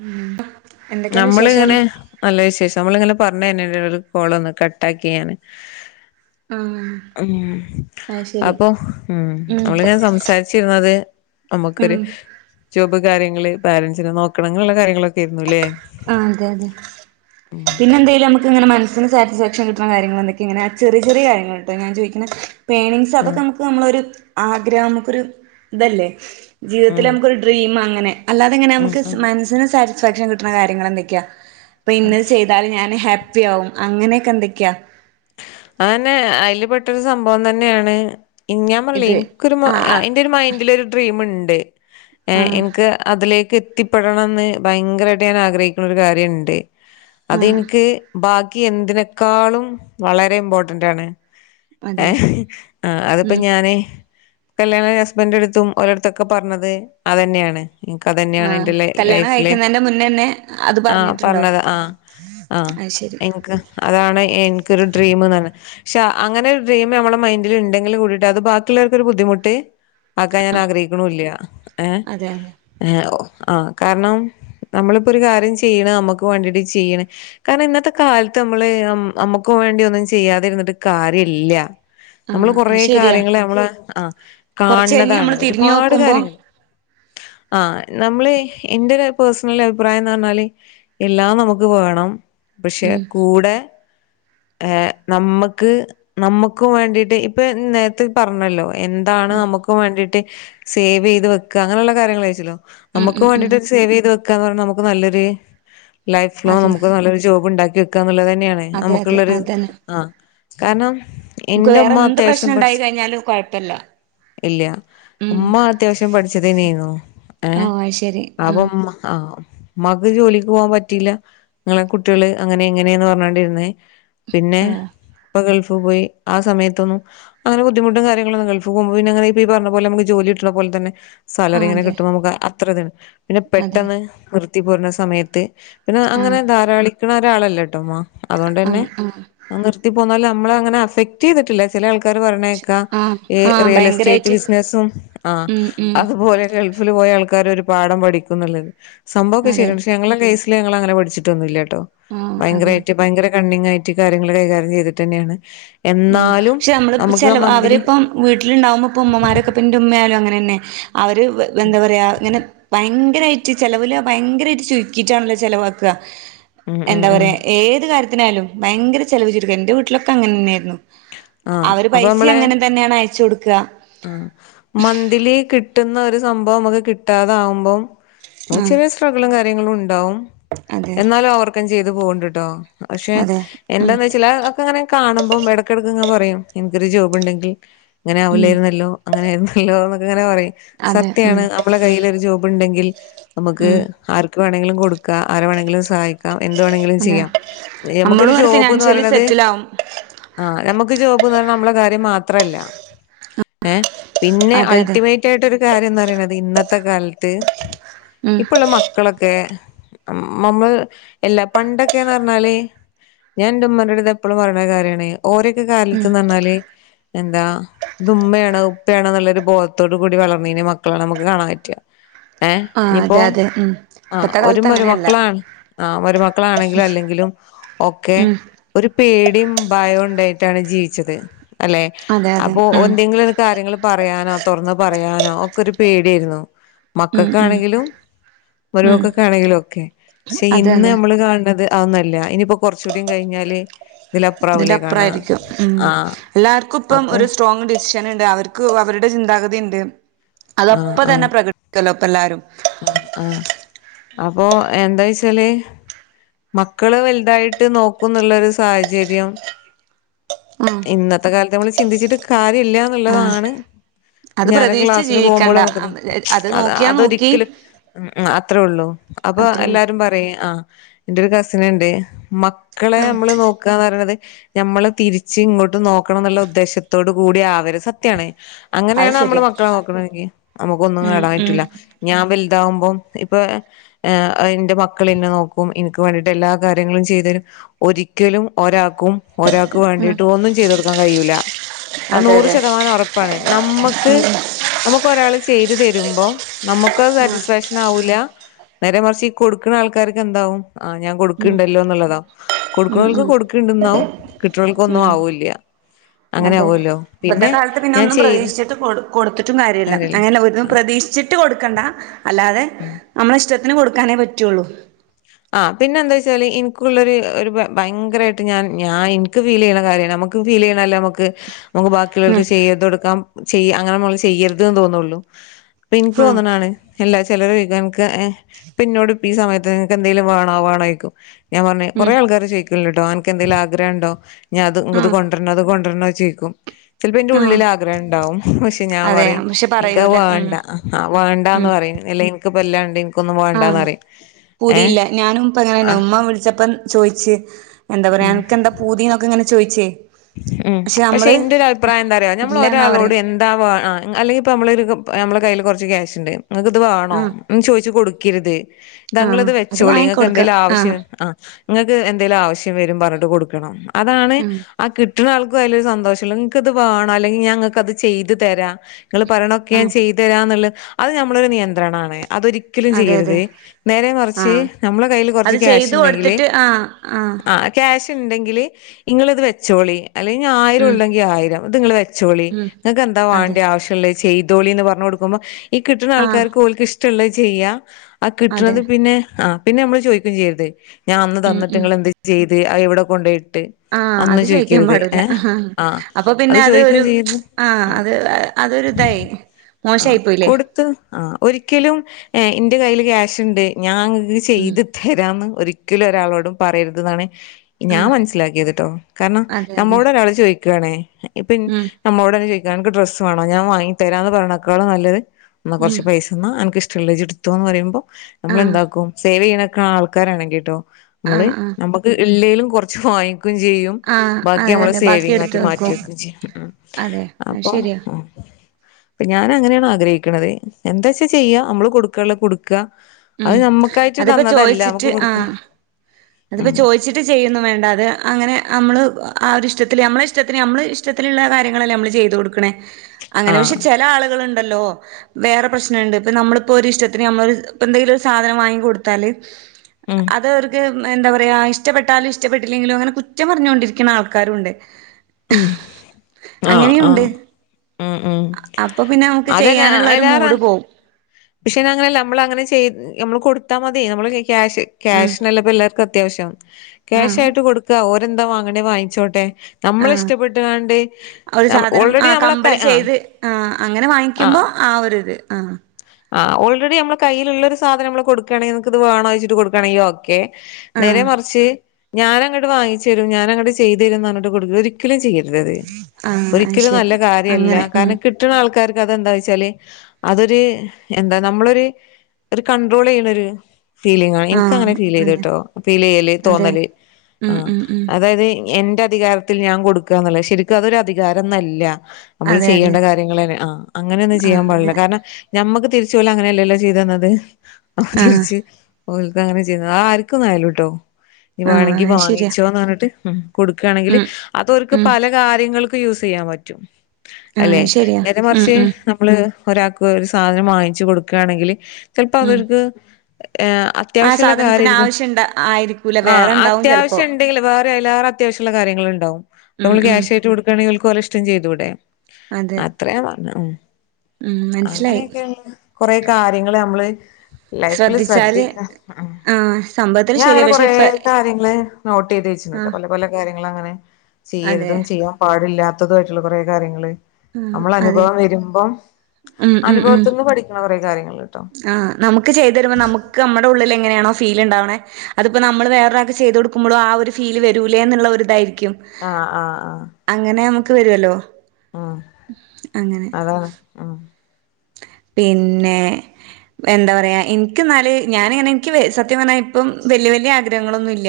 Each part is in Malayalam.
ഉം നമ്മളിങ്ങനെ നല്ല വിശേഷം നമ്മള് [unintelligible] കോള് വന്ന് കട്ടാക്കി ഞാന് ആഹ് ഉം അത് ശരി അപ്പൊ ഉം നമ്മളിങ്ങനെ സംസാരിച്ചിരുന്നത് ഉം നമക്കൊരു ജോബ് കാര്യങ്ങള് പാരൻസിനെ നോക്കണം ഇങ്ങനെള്ള കാര്യങ്ങളൊക്കെ ആയിരുന്നുല്ലേ ആഹ് അതെ അതെ പിന്നെ എന്തെലും അമ്മ ങ്ങനെ മനസ്സിന് [unintelligible] കിട്ടുന്ന കാര്യങ്ങള് എന്തോക്കെങ്ങനെ ചെറിയ ചെറിയ കാര്യങ്ങള്ട്ടോ ഞാൻ ചോയ്ക്ണ് പെണിങ്സ് ഉം അതൊക്കെ നമുക്ക് നമ്മളൊരു ആഗ്രഹം നമുക്കോരു ഇതല്ലേ ജീവിതത്തില് ഉം നമുക്കൊരു ഡ്രീം അങ്ങനെ അല്ലാതെ ഇങ്ങനെ ഉം നമ്മക്ക് ഉം മനസ്സിന് സാറ്റിസ്ഫാക്ഷൻ കിട്ട്ണ കാര്യങ്ങള് എന്തൊക്ക്യ പ്പം ഉം ഇന്നത് ചെയ്താല് ഞാന് ഹാപ്പിയാവും അങ്ങനെക്കെ എന്തൊക്ക്യ അതന്നെ അയില് പെട്ടൊരു സംഭവം തന്നെണ് ഞാൻ പർഞ്ഞില്ലേ ഇത് ഇൻക്കൊരു ആഹ് [unintelligible] ഇന്റെ ഒരു മൈന്റില് ഒരു ഡ്രീം ഇണ്ട് ഏഹ് ആഹ് ഇൻക്ക് അതിലേക്ക് എത്തിപ്പെടണന്ന് ഭയങ്കരായിട്ട് ഞാൻ ആഗ്രഹിക്ക്‌ണ ഒരു കാര്യണ്ട് അത് ആഹ് ഇൻക്ക് ബാക്കി എന്തിനേക്കാളും വളരെ ഇമ്പോർട്ടന്റാണ് അതെ ഏഹ് ആഹ് അത്പ്പ ഉം ഞാന് കല്യാണം കയിഞ്ഞ് ഹസ്ബന്റി നടുത്തും ഒലട്ത്തോക്കെ പർഞ്ഞത് അതന്നെണ് ഇൻക്ക് അതന്നെണ് ആഹ് ഇന്റെ ലൈ കല്യാണം ലൈഫിലെ കഴിക്കുന്നതിന്റെ മുന്നന്നെ അത് ആഹ് പറഞ്ഞിട്ടുണ്ടോ പർഞ്ഞത് ആഹ് ആഹ് അത് ശരി അയ്മക്ക്‌ അതാണ് എനിക്കൊരു ഡ്രീമ്ന്ന് [unintelligible] പക്ഷെ അങ്ങനൊര് ഡ്രീം നമ്മളെ മൈൻഡിൽ ഇണ്ടെങ്കിൽ കൂടിയിട്ട് അത് ബാക്കിയുള്ളോര്ക്കൊര് ബുദ്ധിമുട്ട് ആക്കാൻ ഞാൻ ആഗ്രഹിക്ക്ണുല്ല ഏഹ് അതെ അതെ ഏഹ് ആഹ് കാരണം നമ്മളിപ്പോ ഒരു കാര്യം ചെയ്യ്ണ നമ്മുക്ക് വേണ്ടീട്ട് ചെയ്യ്ണ കാരണം ഇന്നത്തെ കാലത്ത് നമ്മള് നം നമ്മുക്ക് വേണ്ടി ഒന്നും ചെയ്യാതിരുന്നിട്ട് കാര്യല്ല നമ്മള് ആഹ് അത് കൊറേ ശരിയാ കാര്യങ്ങള് നമ്മള് ആഹ് കൊറച്ച് കഴിഞ്ഞ് കാണ്ന്നതാണ് നമ്മള് തിരിഞ്ഞു ഒരുപാട് നോക്കുമ്പോ കാര്യങ്ങള് ആഹ് നമ്മളീ ഇന്റെ ഒര് പേഴ്സണൽ അഭിപ്രായന്ന് പറഞ്ഞാല് എല്ലാം നമുക്ക് വേണം പക്ഷെ ഉം കൂടെ ഏ നമ്മക്ക് നമ്മുക്കും വേണ്ടിട്ട് ഇപ്പൊ നേര്ത്തെജ്ജ് പറ്ഞ്ഞല്ലോ എ ന്താണ് ഉം നമ്മുക്കും വേണ്ടിട്ട് സേവെയ്ത് വെക്ക അങ്ങനെള്ള കാര്യങ്ങളോയ്ച്ചല്ലോ ഉം നമുക്ക് ഉം ഉം വേണ്ടിട്ട് സേവെയ്ത് വെക്കാന്ന് പറഞ്ഞത് നമുക്ക് നല്ലൊര് ലൈഫ് ലോങ് അതെ നമുക്ക് നല്ലോര് ജോബ് ഇണ്ടാക്കി വെക്കാന്ന്ള്ളതെന്നെയാണ് അതെ അതെ അതന്നെ ആഹ് കാര്ണം ന്ക്ക് വേറെന്ത് പ്രശ്നം ഇണ്ടായി കഴിഞ്ഞാലും കൊഴപ്പല്ല ഇല്ല്യ ഉം ഉമ്മ അത്യാവശ്യം പഠിച്ചതെന്നേന്നു ഏഹ് ഓഹ് അത് ശരി അപ്പൊ ആഹ് ഉമ്മ ആഹ് ഉമ്മാക്ക് ജോലിക്ക് പോവാൻ പറ്റിയില്ല ഇങ്ങള് കുട്ട്യേള് അങ്ങനെ ഇങ്ങനെന്ന് പറ്ഞ്ഞാണ്ട് ഇര്ന്ന് പിന്നെ ഓഹ് ഇപ്പ ഗൾഫ് പോയി ആ സമയത്തൊന്നും അങ്ങനെ ബുദ്ധിമുട്ടും കാര്ങ്ങളൊന്നും ഗൾഫ് പോവ്മ്പോ പിന്നെങ്ങെനെ ഈ പറ്ഞ്ഞ പോലെ നമ്മുക്ക് ജോലി കിട്ട്ണ പോലെ തന്നെ സാലറി ആഹ് ഇങ്ങനെ അതെ കിട്ട്മ്പോ നമുക്കാ അത്ര ഇത് പിന്നെ അതെ പെട്ടെന്ന് നിർത്തി പോര്ണ സമയത്ത് പിന്നെ ആഹ് അങ്ങനെ ധാരാളിക്ക്ണ ഒരാളല്ലട്ടൊ ഉമ്മ അതോണ്ടെന്നെ ആഹ് ആഹ് അത് നിർത്തി പോന്നാലും നമ്മളങ്ങനെ അഫക്ട് റ്റെയ്തിട്ടില്ല ചെലാള്ക്കാര് പറയ്ണേക്കാ ആഹ് ഈ ആഹ് റിയലെസ്റ്റേറ്റ് ഭയങ്കരായിട്ട് ബിസ്നസും ആഹ് ഉം ഉം അത്പോലെ ഗൾഫില് പോയാള്ക്കാരും ഒര് പാഠം പഠിക്കുന്ന്ള്ളത് സംഭവൊക്കെ അതെ ശെര്യാണ് ക്ഷേ ഞങ്ങളെ കേസില് ഞങ്ങള് അങ്ങനെ പഠ്ച്ചിട്ടൊന്നുംല്ലട്ടോ ആഹ് അതെ ഭയങ്കരായിട്ട് ഭയങ്കര കണ്ണിങ്ങായ് റ്റ് കാര്യങ്ങള് കൈകാര്യം ചെയ്തിട്ടെന്ന്യാണ് ഉം ക്ഷെ നമ്മള്പ്പം ചെല അവരിപ്പം വീട്ട്ല്ണ്ടാവ്മ്പോപ്പം ഉമ്മമാരൊക്കെ ഇപ്പന്റെ ഉമ്മായാലും അങ്ങനെന്നെ അവര് വെ എന്താപറയാ ഇങ്ങനെ ഭയങ്കരായി റ്റ് ചെലവല് ഭയങ്കരായിട്ട് ചുരുക്കീട്ടാണല്ലോ ചെലവാക്കാ ഉം ഉം എന്താ ഉം പറയാ ഏത് കാര്യത്തിനായ്ലും ഭയങ്കര ചെലവ് ചുരുക്ക് ഇന്റെ വീട്ട്ലൊക്കെ അങ്ങനെന്നെയ്ര്ന്നു ആഹ് അവര് അപ്പൊ പൈസിം നമ്മളെ അങ്ങനെതന്നെണ് അയച്ചോട്ക്കാ ആഹ് മന്ത്ലി കിട്ട്ന്ന ഒര് സംഭവം നമ്മക്ക് കിട്ടാതാവുമ്പം നമ്മക്ക് ആഹ് ചെറിയ സ്ട്രഗ്ളും കാര്യങ്ങളും ഉണ്ടാവും അതെ എന്നാലും ഓവർക്കം ചെയ്ത് പോവ്ണ്ട്ട്ടോ പക്ഷേ അതെ ഉം എന്താന്ന് വെച്ചാല് അത് അ ക്ക്ങ്ങനെ കാണുമ്പം എടക്കടക്ക്ങ്ങനെ പറയും ഇൻക്കൊര് ജോബ്ണ്ടെങ്കില് ഉം ഇങ്ങനാവൂലായ്ര്ന്ന് ല്ലോ അങ്ങനെ ആയിര്ന്നല്ലോ എന്നൊക്കെങ്ങനെ പറയും അതെ ഉം സത്യാണ് നമ്മളെ കയ്യിലൊര് ജോബ്ണ്ടെങ്കിൽ നമ്മക്ക് ഉം ആർക്ക് വേണങ്കിലും കൊടുക്കാ ആരെ വേണങ്കിലും സഹായി ക്കാ എന്ത് വേണെങ്കിലും അതെ ചെയ്യാം നമ്മളും നമുക്കൊരു ഒരു ജോബ്ന്ന് ഫിനാൻഷ്യലി പറയ്ണത് സെറ്റിൽ ആവും ആഹ് നമുക്ക് ജോബ്ന്ന് പറയ്ണത് നമ്മളെ കാര്യം മാത്രല്ല ഏഹ് പിന്നെ അതെ അതെ അൾട്ടിമേയ്റ്റ്ട്ടായിട്ടൊരു കാര്യന്ന് പറയ്ണത് ഇന്നത്തെ കാലത്ത് ഉം ഇപ്പള്ള മക്കളൊക്കെ മ് നമ്മൾ എല്ലാ പണ്ടെക്കെന്ന്റ്ഞ്ഞാല് ഞാനെന്റെ ഉമ്മാന്റെട്ത്ത് എപ്പളും പറയ്ണ കാര്യാണ് ഓരൊക്കെ ഉം കാലത്ത്ന്ന് പറ്ഞ്ഞാല് എന്താ ഇത് ഉമ്മയ ണ് ഉപ്പയാണ്ന്ന്ള്ളൊരു ബോധത്തോട് കൂടി വളർന്നീനെ മക്കളാണ് നമുക്ക് കാണാൻ പറ്റാ ഏഹ് ആഹ് അതെ ഇനിയിപ്പോ അതെ ഉം ആഹ് ഇപ്പത്തെ കാലത്ത് അങ്ങനെയല്ല ഒരുമരുമക്കളാൺ ആ മരുമക്കളാണങ്കിലുംഅല്ലെങ്കിലും ഓക്കെ ഉം ഒരു പേടിം ഭയൊം ഇണ്ടായിട്ടാണ് ജീവിച്ചത് അല്ലെ അതെ അതെ അപ്പൊ ഉം ഒന്തെങ്കിലൊര് കാര്യങ്ങള് പറയാനോ തൊറ്ന്ന് പറയാനോ ഒക്കൊര് പേടിയേര്ന്നു ഉം ഉം മക്കക്കാണങ്കിലും ഉം മരുമക്കക്കാണങ്കിലൊക്കെ പക്ഷേ അതെ ഇന്ന് അതെ നമ്മള് കാൺണത് അതൊന്നല്ല ഇനിയിപ്പ കൊർച്ചുടിം കഴിഞ്ഞാല് ഇതിന്റെ ഇതിലപ്പുറാവൂലേ കാണാ അപ്പറായ്രിക്കും ഉം ആഹ് എല്ലാർക്കു ഇപ്പം അപ്പൊ ഒരു സ്ട്രോങ് ഡിഷ് ക്കന്ണ്ട് അവര്ക്ക് അവര്ടെ ചിന്താഗതി ഇണ്ട് അതപ്പ തന്നെ പ്രകടിക്കല്ലോ ഇപ്പല്ലാരും ഉം ആഹ് അപ്പൊ എന്തയ്ച്ചാല് മക്കള് വൽതായ്ട്ട് നോക്കുന്ന്ള്ളൊരു സാഹചര്യം ഉം ഇന്നത്തെ കാൽത്ത് നമ്മള് ചിന്തിച്ചിട്ട് ആഹ് കാര്യല്ലാന്ന്ള്ളതാണ് അത് പ്പ ഞാനൊക്കെ പ്രതീക്ഷിച്ച് ക്ലാസ്സിന് ജീവിക്കണ്ട പോവുമ്പോള് നോക്ക്ന്ന് അത് അതാ നോക്കിയാ നോക്കി അതൊരിക്കലും ഉം അ അത്രേ ഒള്ളൂ അപ്പൊ അത്രേ ഉള്ളൂ എല്ലാരും പറയ് ആഹ് ഇന്റെ ഒരു കസിന് ഇണ്ട് മക്കളെ ഉം മ്മള് നോക്കാ പറണത്. ഞമ്മളെ തിരിച്ച് ഇങ്ങോട്ട് നോക്കണം ന്ന്ള്ള ഉദ്ദേശത്തോട് കൂടി ആവര്ത് സത്യാണ്. അത് അങ്ങനെണ് നമ്മള് ശരിയാ മക്കളെ നോക്ക്ണങ്കി നമുക്കൊന്നും ഉം നേടാൻ ഉം പറ്റൂല. ഞാൻ വൽതാവുമ്പോം ഇപ്പ ഇന്റെ മക്കള് ഇന്നെ നോക്കും ഇൻക്ക് വേണ്ടിട്ട് എല്ലാ കാര്യങ്ങളും ചെയ്തരും. ഒരിക്കലും ഒരാക്കും ഒരാക്ക് ഉം വേണ്ടിട്ട് ഒന്നും ചെയ്ത് കൊടുക്കാം കയ്യൂല. അത് അതെ നൂറ് അതെ ശതമാനം ഒറപ്പാണ് നമ്മക്ക് ഉം ഉം നമുക്ക് ഒരാള് ചെയ്ത് തരുമ്പം നമുക്കത് സാറ്റിസ്ഫാഷന ആവുല നേരെ മറിച്ച് ഈ കൊട്ക്ക്ണ ആൾക്കാര്ക്ക് എന്താവും. ആ ഞാൻ കൊടുക്ക്ണ്ടല്ലോ ന്ന്ള്ളതാ ഉം കൊട്ക്ക്ണോൽക്ക് ഉം കൊടുക്ക്ണ്ട്ന്നാവും കിട്ട്ണോൽക്ക് ഒന്നു ഉം ആവുല്ല്യ അതെ ഇപ്പത്തെ കാലത്ത് പിന്നെ ഞാൻ ഒന്നും ചെയ്യുന്ന പ്രതീക്ഷിച്ചിട്ട് കൊടു കൊടുത്തിട്ടും കാര്യല്ല അങ്ങനെല്ല ഒന്നും പ്രതീഷി ച്ചിട്ട് കൊടുക്കണ്ട അല്ലാതെ നമ്മള ഇഷ്ടത്തിന് കൊടുക്കാനേ പറ്റൊള്ളൂ. ആഹ് പിന്നെ ന്താച്ചാല് ഇൻക്കുള്ളര് ഒര് ഭയങ്കരായിട്ട് ഞാൻ ഞാൻ. ഇ ക്ക് ഫീൽ ചെയ്യ്ണ കാര്യാണ് നമുക്ക് ഫീല് ചെയ്യ്ണ അല്ലെ നമുക്ക് നമുക്ക്. ബാ ഉം മക്കകൾക്ക് ചെയ്ത് കൊടുക്കാം ചെയ്യ അങ്ങനെ നമ്മള് ചെയ്യര്ത് ന്ന് തോന്നുള്ളു ഇപ്പ ഇൻക്ക് ആഹ് തോന്ന്ണാണ്. അല്ല ചെലര് ചോയിക്കും അൻക്ക് ഇപ്പ ഇന്നോട് ഈ സമയത്ത് നിനക്ക് എന്തെങ്കിലും വേണോ വേണോയിക്കും. ഞാൻ പർഞ് കോറെ ഉം ആൾക്കാര് ചോയിക്കൽണ്ട് ട്ടോ അൻക്ക് എന്തേലു ആഗ്രഹ ഇണ്ടോ ഇഞ് അത് ഇ ഇത് ആഹ് കൊണ്ട്രണോ അത് കൊണ്ട്രണോ ചോയ്ക്കും ചെൽപ്പോ ഇന്റെ ആഹ് ഉള്ളില് ആഗ്രഹണ്ടാവും. പക്ഷെ ഞാൻ അതെ പറയും പക്ഷെ ഇൻക്ക് അത് പറയൂല ഉം വാണ്ട ആ വാണ്ടാന്ന് ഉം പറയും എല്ല ഇൻക്ക്പ്പ എല്ലാണ്ട്. ഇൻ ക്കൊന്നും ആഹ് വാണ്ടാന്നറിം. പൂതിയില്ല ഞാനും ഇപ്പ ഇങ്ങനെന്നെ ഉമ്മ വിളിച്ചപ്പം ചോയിച്ച് എന്താ പറയാ അൻക്കെന്താ. പൂതി ന്നൊക്കെ ഇങ്ങനെ ചോയിച്ചേ. ഉം പക്ഷെ ഇന്റെ ഒരു അഭിപ്രായം എന്താറിയോ ഞമ്മള് ഇല്ലാന്നാ ഒരാളോട് പറയാ എ ന്താ ആ അല്ലെങ്കി ഇപ്പ നമ്മളരു നമ്മളെ കയ്യില് കൊർച്ച് ക്യാഷ്ണ്ട് ഇങ്ങക്ക് ഇത് വേണോ. ആഹ് ഉം ചോയിച്ച് കൊടുക്കര്ത് താങ്കള് ആഹ് ഇത് അത് വെച്ചോളി ഇങ്ങക്ക് വാങ്ങിക്കൊടുക്ക എന്തെലും ആവശ്യം ആഹ്. ഇങ്ങക്ക് എന്തെലും ആവശ്യം വരും പർഞ്ട്ട് കൊടുക്കണം അതാണ്. ആഹ് ആ കിട്ട്ണ ആൾക്കു അയ്ലൊരു സന്തോഷല്ല ഇങ്ങക്ക്ത് വാണോ അല്ലെങ്കി ഞാങ്ങക്കത് ചെയ്ത് തര ക്കള് പറിണൊക്കെ ഞാൻ ആഹ് ചെയ്ത് തരാന്ന്ള്ള അത് ഞമ്മളൊരു നിയന്ത്രണാണ് അതൊരി ക്കലും അതെ അതെ ചെയ്യര്ത് നേരെ മറിച്ച് ആഹ് നമ്മളെ കയ്യില് അത് കൊർച്ച് ക്യാഷ് ചെയ്ത് ഇണ്ടെങ്കില് കൊടുത്തിട്ട് ആഹ് ആഹ് ആ. ക്യാഷ് ഇണ്ടെങ്കില് ഇങ്ങള് ഇത് വെച്ചോളി അല്ലെങ്കി ആയിരം ഉം ഉണ്ടെങ്കി ആയിരം ഇത് ഇങ്ങള് വെ ച്ചോളി ഉം ഇങ്ങക്കെന്താ അതെ വാണ്ട്യ ആവശ്യള്ള ചെയ്തോളിന്ന് പർഞ്ഞ് കൊടുക്ക്മ്പം ഈ കിട്ട്ണ ആഹ് ആൾക്കാര്ക്ക് ഓൽക്കിഷ് റ്റള്ള ചെയ്യ ആ അതെ കിട്ട്ണത് പിന്നെ ആ പിന്നെ നമ്മള് ചോയിക്കും ചെയ്യര്ത്. ഞാൻ അന്ന് ഉം തന്ന്ട്ട് ഉം ഇങ്ങള് എന്തേ ചെയ്ത് അത് എവിടെ കൊണ്ടയിട്ട്. ആ അത് ചോയിക്കാൻ പാടില്ല ആ അപ്പൊ പിന്നെ അത് ചോയിക്കും ഒരു ചെയ്യരുത് ആഹ് ഉം അത്. അതൊരു ഇതായി ആഹ് മോശായി പോയില്ലേ. കൊടുത്ത് ആഹ് ഒരിക്കലും എന്റെ കയ്ൽ ക്യാഷുണ്ട് ഞാൻ ഉം ചെയ്ത്. തരാം ന്ന് ഒരിക്കലും ഒരാളോടും പറയരുത് ന്നാണ് ഞാൻ ആഹ് മനസ്സിലാക്കിയത് ട്ടോ. അഹ് അതെ അതെ നമ്മോട് ഒരാൾ ചോയിക്കാണ് ഇപ്പോ ഉം നമ്മളോടെ ന്നെ ചോയിക്കാണ് നക്ക് ഡ്രസ്സ് വേണോ ഞാൻ വാങ്ങി തരാന്ന് പറയണക്കാളും നല്ലത് ന്ന ഉം കൊറച്ച് പൈസ. ന്നാ അനക്ക് ഇഷ്ട്ടള്ളത് ജ്ജ് ഇടുത്തോ ന്ന് പറയുമ്പോ ആഹ് നമ്മളെന്താക്കും സേവ് ചെയ്യ്ണ ക്കെ ആൾക്കാരണങ്കിട്ടൊ. മ്മള് ആഹ് ആഹ് നമുക്ക് ഇള്ളേലും കൊറച്ച് വാങ്ങിക്കും ചെയ്യും. ആഹ് ബാക്കി അതെ നമ്മള് അതെ ബാക്കി സേവിങ് ആയിട്ട് എടുത്ത് മാറ്റി വെക്കും വെക്ക ചെയ്യും അതെ ആഹ് അത് അപ്പൊ ശരിയാ ആഹ്. പ്പ ഞാൻ അങ്ങനെയാണ് ആഗ്രഹിക്കണത് എന്താ ച്ചാ ചെയ്യാ നമ്മള് കൊടുക്കള്ളെ കൊടുക്ക. അത് ഉം നമ്മക്കായിട്ട് അതിപ്പോ നന്നതല്ല ചോയിച്ചിട്ട് നമ്മുക്ക് കൊടുക്ക. ആഹ് അതിപ്പോ ഉം ചോയിച്ചിട്ട് ചെയ്യൊന്നു വേണ്ട അത് അങ്ങനെ മ്മള് ആ ഒരുരിഷ്ടത്തില് നമ്മളെ ഇഷ്ടത്തിന് നമ്മള്. ഇഷ്ടത്തിലുള്ള കാര്യങ്ങളല്ലേ നമ്മള് ചെയ്ത് കൊടുക്കണേ അങ്ങനെ പക്ഷെ ആഹ് ചില ആളുക ഉണ്ടല്ലോ. വേറെ പ്രശ്നമുണ്ട് ഇപ്പൊ നമ്മളി ഇപ്പോ ഒരുരി ഇഷ്ടത്തിന് നമ്മള ഒരു ഇ എന്തെങ്കിലും ഒരു സാധനം വാങ്ങി കൊടുത്താല്. ഉം അത് അവർക്ക് എന്താ പറയാ ഇഷ്ടപ്പെട്ടാലും ഇഷ്ടപ്പെട്ടില്ലെങ്കിലും അങ്ങനെ കുറ്റം പറഞ്ഞൊണ്ടിരിക്കുന്ന ആൾക്കാരും ഉണ്ട്. ഉം ആഹ് ആഹ് ആഹ് ഉം ഉം അപ്പൊ പിന്നെ നമുക്ക് അതന്നെ ചെയ്യാനുള്ള ഒരു അയ്ലേറെ. മൂഡ് പോവും പഷേ അങ്ങനല്ല നമ്മള അങ്ങനെ ചെയ് നമ്മള് കൊടുത്താൽ മതി നമ്മള് ക്യാഷ് ഉം ക്യാഷിനല്ലേ ഇപ്പോ എല്ലാർക്കും അത്യാവശ്യം ക്യാഷ് ആഹ് ആയിട്ട് കൊടുക്ക ഓരെന്താ വാങ്ങെണ്ടി വാങ്ങിച്ചോട്ടെ നമ്മള് ആഹ് ഇഷ്ടപ്പെട്ടുകാണ്ട് ഒരു സാധനം ആ ഓൾറെഡി കമ്പൽ നമ്മളൊക്കെ ആഹ് ചെയ്ത് ആ അങ്ങനെ വാങ്ങിക്ക ങ്ങിക്കുമ്പോ ആ ഒരിത് ആഹ് ആഹ് ആൾ റെഡി നമ്മള കയ്യിലുള്ള ഒരു സാധനം നമ്മ കൊടുക്കുകണെങ്കിൽ നിങ്ങക്കിത് വേണോന്ന് വെച്ചിട്ട് കൊടുക്കുകയാണെങ്കിൽ ഓക്കെ ആ നേരെ മറിച്ച് ഞാൻ അങ്ങോട്ട് വാങ്ങിച്ചു തരും ഞാനങ്ങട്ട് ചെയ്തു തരും എന്ന് പറഞ്ഞിട്ട് കൊടുക്ക ഒരി ക്കലും ചെയ്യരുത് ആ അത് ഒരിക്കലും നല്ല ശരി കാര്യല്ല അങ്ങനെ ഉം കാരണം കി ട്ട്ന്ന ആൾക്കാർക്ക് അതെന്താ വെച്ചാല് അതൊരു എന്താ നമ്മളൊരു- ഒരു കൺട്രോൾ ചെയ്യണ ഒരു ഫീലിംഗ് ആണ് ആ എനക്ക് അങ്ങനെ ഫീൽ ചെയ്ത അതെ കേട്ടോ ഫീൽ ചെയ്യല് അതെ തോന്നല് ഉം ആഹ് ഉം ഉം അതായത് എന്റെ അധികാരത്തിൽ ഞാൻ കൊടുക്കുകന്നുള്ളത് ശരിക്കും അതൊരു അധികാരന്നല്ല നമ്മള് അതെ അതെ ചെയ്യേണ്ട കാര്യങ്ങള് അല്ലേ ആ അങ്ങനെയൊന്നും ആ ചെയ്യാൻ പാടില്ല അങ്ങനെ കാരണം ഞമ്മക്ക് തിരിച്ച പോലെ അങ്ങനെയല്ലല്ലോ ചെയ്തു തന്നത് അപ്പോ ആ തിരിച്ച് ഓൽക്ക് അങ്ങനെ ചെയ്യുന്നത് ആർക്കൊന്നായാലും ട്ടോ നീ ആ വേണമെങ്കി അത് ശരിയാ വാങ്ങിച്ചോന്ന് പറഞ്ഞിട്ട് ഉം കൊടുക്കുകയാണെങ്കില് ഉം അതൊർക്ക് ഉം പല കാര്യങ്ങൾക്ക് യൂസ് ചെയ്യാൻ പറ്റും ആ അല്ലെ അത് ശരിയാ നേരെ ഉം മറിച്ച് ഉം നമ്മള് ഒരാൾക്ക് ഒരു സാധനം വാങ്ങിച്ചു കൊടുക്കുകയാണെങ്കില് ചിലപ്പോ ഉം അവർക്ക്‌ ഏഹ് ആ അത്യാവശ്യമുള്ള സാധനത്തിന് കാര്യായിരിക്കും ആവശ്യണ്ട ആയിരിക്കൂല ആഹ് വേറെ ഇണ്ടാവും ചെലപ്പോ അത്യാവശ്യം ഇണ്ട് വേറെ എല്ലാവും അത്യാവശ്യമുള്ള കാര്യങ്ങള് ഉണ്ടാവും അപ്പ ഉം നമ്മള് ഉം ക്യാഷ് ആയിട്ട് കൊടുക്കുകണെങ്കിൽ ഓൽക് ഓലെ ഇഷ്ടം ചെയ്തു കൂടെ അതെ അത്രേ പറഞ്ഞെ ഉം ഉം മനസ്സിലായി അങ്ങനെയൊക്കെയുള്ള കുറെ കാര്യങ്ങള് നമ്മള് ലൈഫില് ശ്രദ്ധിച്ചാല് ശ്രദ്ധിക്കണം ആ സംഭവത്തില് ഞാൻ അങ്ങനെ ശരിയാ കൊറേ പക്ഷെ ഇപ്പ കാര്യങ്ങള് നോട്ട് ചെയ്ത് വെച്ചിട്ടുട്ടോ ആ പല പല കാര്യങ്ങള് അങ്ങനെ അതെ ചെയ്യരുതും ചെയ്യാൻ പാടില്ലാത്തതു ആയിട്ടുള്ള കുറെ കാര്യങ്ങള് ആ നമ്മള് അതെ അനുഭവം വരുമ്പം ഉം അനുഭവത്തിന്ന് പഠിക്കണ കുറേ കാര്യങ്ങൾ കെട്ടോ ആഹ് നമുക്ക് ചെയ്ത് തരുമ്പോ നമുക്ക് നമ്മുടെ ഉള്ളിൽ എങ്ങനെയാണോ ഫീൽ ഉണ്ടാവണേ അതിപ്പോ നമ്മള് വേറൊരാൾക്ക് ചെയ്ത കൊടുക്കുമ്പോളും ആ ഒരു ഫീല് വരൂലേ എന്നുള്ള ഒരിതായിരിക്കും ആഹ് ആഹ് ആഹ് അങ്ങനെ നമ്മുക്ക് വരുവല്ലോ ആഹ് അങ്ങനെ ആഹ് ആഹ് പിന്നെ എന്താ പറയാ ഇൻക്ക് ന്നാല് ഞാനിങ്ങനെ എനിക്ക് സത്യം പറഞ്ഞാൽ ഇപ്പം വല്യ വല്യ ആഗ്രഹങ്ങളൊന്നും ഇല്ല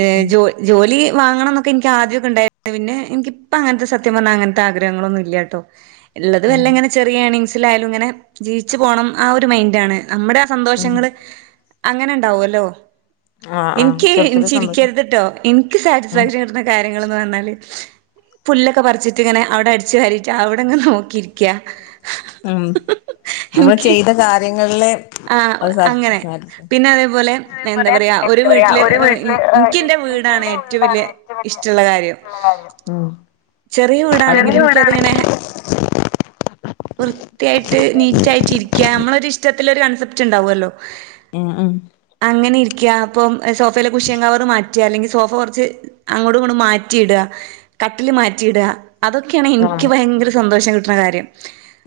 ഏഹ് ജോ ജോലി വാങ്ങണം ന്നൊ ക്കെ ഇൻക്ക് ആദ്യൊക്കെ ഉണ്ടായിരുന്നു പിന്നെ ഇൻക്കിപ്പ അങ്ങൻത്തെ സത്യം പർഞ്ഞാൽ അങ്ങൻത്തെ ആഗ്രഹങ്ങളൊന്നുല്ല ട്ടോ ഉള്ളത് ഉം വല്ല ഇങ്ങനെ ചെറിയ എണിങ്സില് ആയാലും ഇങ്ങനെ ജീവിച്ചു പോണം ആ ഒരു മൈൻഡ് ആണ് നമ്മുടെ ഉം. സന്തോഷങ്ങള് അങ്ങനെ ഉണ്ടാവല്ലോ! ആഹ് ആഹ് എനിക്ക് ചെറിയ ചെറിയ സന്തോഷം ചിരിക്കരുത്ട്ടോ എൻക്ക് ഉം സാറ്റിസ്ഫാക്ഷൻ കിട്ട്ന്ന കാര്യങ്ങൾന്ന് പർഞ്ഞാല് പുല്ലൊക്കെ പറിച്ചിട്ട് ഇങ്ങനെ അവിടെ അടിച്ചു വാരിട്ട് അവിടെങ്ങനെ നോക്കിയിരിക്ക്യാ ഉം നമ്മൾ ചെയ്ത കാര്യങ്ങളില് ആ അത് അങ്ങനെ സാധി പിന്നെ അതേപോലെ എന്താ പറയാ ഒരു [inaudible] പറയാ വീട്ടില് ഒരു വീട്ടില് എനിക്ക് എന്റെ വീടാണ് ഏറ്റവും എന്താണ് വലിയ ഏറ്റവും വലിയ ഇഷ്ടമുള്ള കാര്യം [inaudible] കാര്യം ഉം ചെറിയ വീടാണെങ്കിലും ഇൻക്ക് അത്ങ്ങനെ വൃത്തിയായിട്ട് നീറ്റായിട്ടിരിക്ക നമ്മളൊരിഷ്ടത്തില് ഒരു കൺസെപ്റ്റ് ഉണ്ടാവല്ലോ! ഉം ഉം അങ്ങനെ ഇരിക്ക അപ്പം സോഫയിലെ കുശിയൻകവറു മാ- റ്റ അല്ലെങ്കിൽ സോഫ കൊർച്ച് അങ്ങോട്ടും ഇങ്ങോട്ടും മാറ്റി ഇട കട്ടിൽ മാറ്റിയിട അതൊക്കെയാണ് ഇൻക്ക് ആഹ് ഭയങ്കര സന്തോഷം കിട്ട്ണ കാര്യം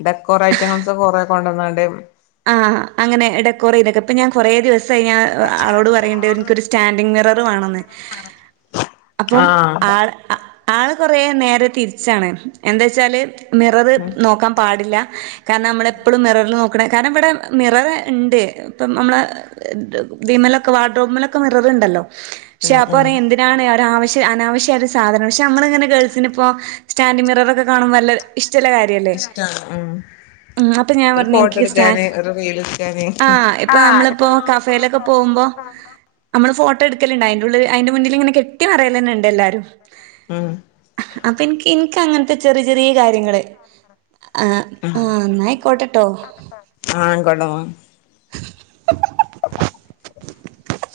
ഡെക്കോറേ ഐറ്റങ്ങൾസ് കൊറേ കൊണ്ടുവന്നണ്ട് ആഹ്! അങ്ങനെ ഡെക്കോറെയ്ദക്ക ഇപ്പൊ ഞാൻ കൊറേ ദിവസം ആയി ഞാ ആളോട് പറയ്ണ്ട് എൻക്കൊരു സ്റ്റാൻഡിങ് മിറർ വാണന്ന് അപ്പം ആഹ് ആള് ആള് കൊറേ നേരെ തിര്ച്ചാണ് എന്തേച്ചാല് മിററ് ഉം നോക്കാൻ പാടില്ല കാരണം നമ്മളെപ്പളും മിററിൽ നോ [unintelligible] കാരണം ഇവടെ മിററ് ഇണ്ട് ഇപ്പം നമ്മൾ വിമലൊക്കെ വാട്ട്ർമലൊക്കെ മിററുണ്ടല്ലോ പക്ഷെ ഉം അപ്പ ഉം പറയാ എന്തിനാണ് ഒരാവശ്യം അനാവശ്യ പ ഒരു സാധന പക്ഷെ നമ്മളിങ്ങനെ ഗേൾസിന് ഇപ്പോ സ്റ്റാൻ്റിൻ മിററൊക്കെ കാണും വല്ല ഇഷ്ടല്ല കാ ര്യല്ലേ ഇഷ്ടാണ് ഉം അപ്പൊ ഞാൻ ഒരു പർഞ് ഫോട്ടോ എടുക്കാന് ഒരു റീൽ എടുക്കാന് [unintelligible] ആ ഇപ്പൊ നമ്മളിപ്പോ കഫേലൊക്കെ പോകുമ്പോ നമ്മള് ഫോട്ടോ എടുക്കല്ണ്ട് അയ്ന്റെ ഉള്ളില് അയ്ന്റെ മുന്നിൽ ഇങ്ങനെ കെട്ടി മറിയലെന്നണ്ട് എല്ലാരും ഉം അപ്പൊ ഇൻക്ക് ഇൻക്കങ്ങൻ ത്തെ ചെറിയ ചെറിയ കാര്യങ്ങള് ആ ഉം ആ ന്നായ്ക്കോട്ടട്ടോ ആഹ് അയ്ക്കോട്ടെന്നാ [unintelligible]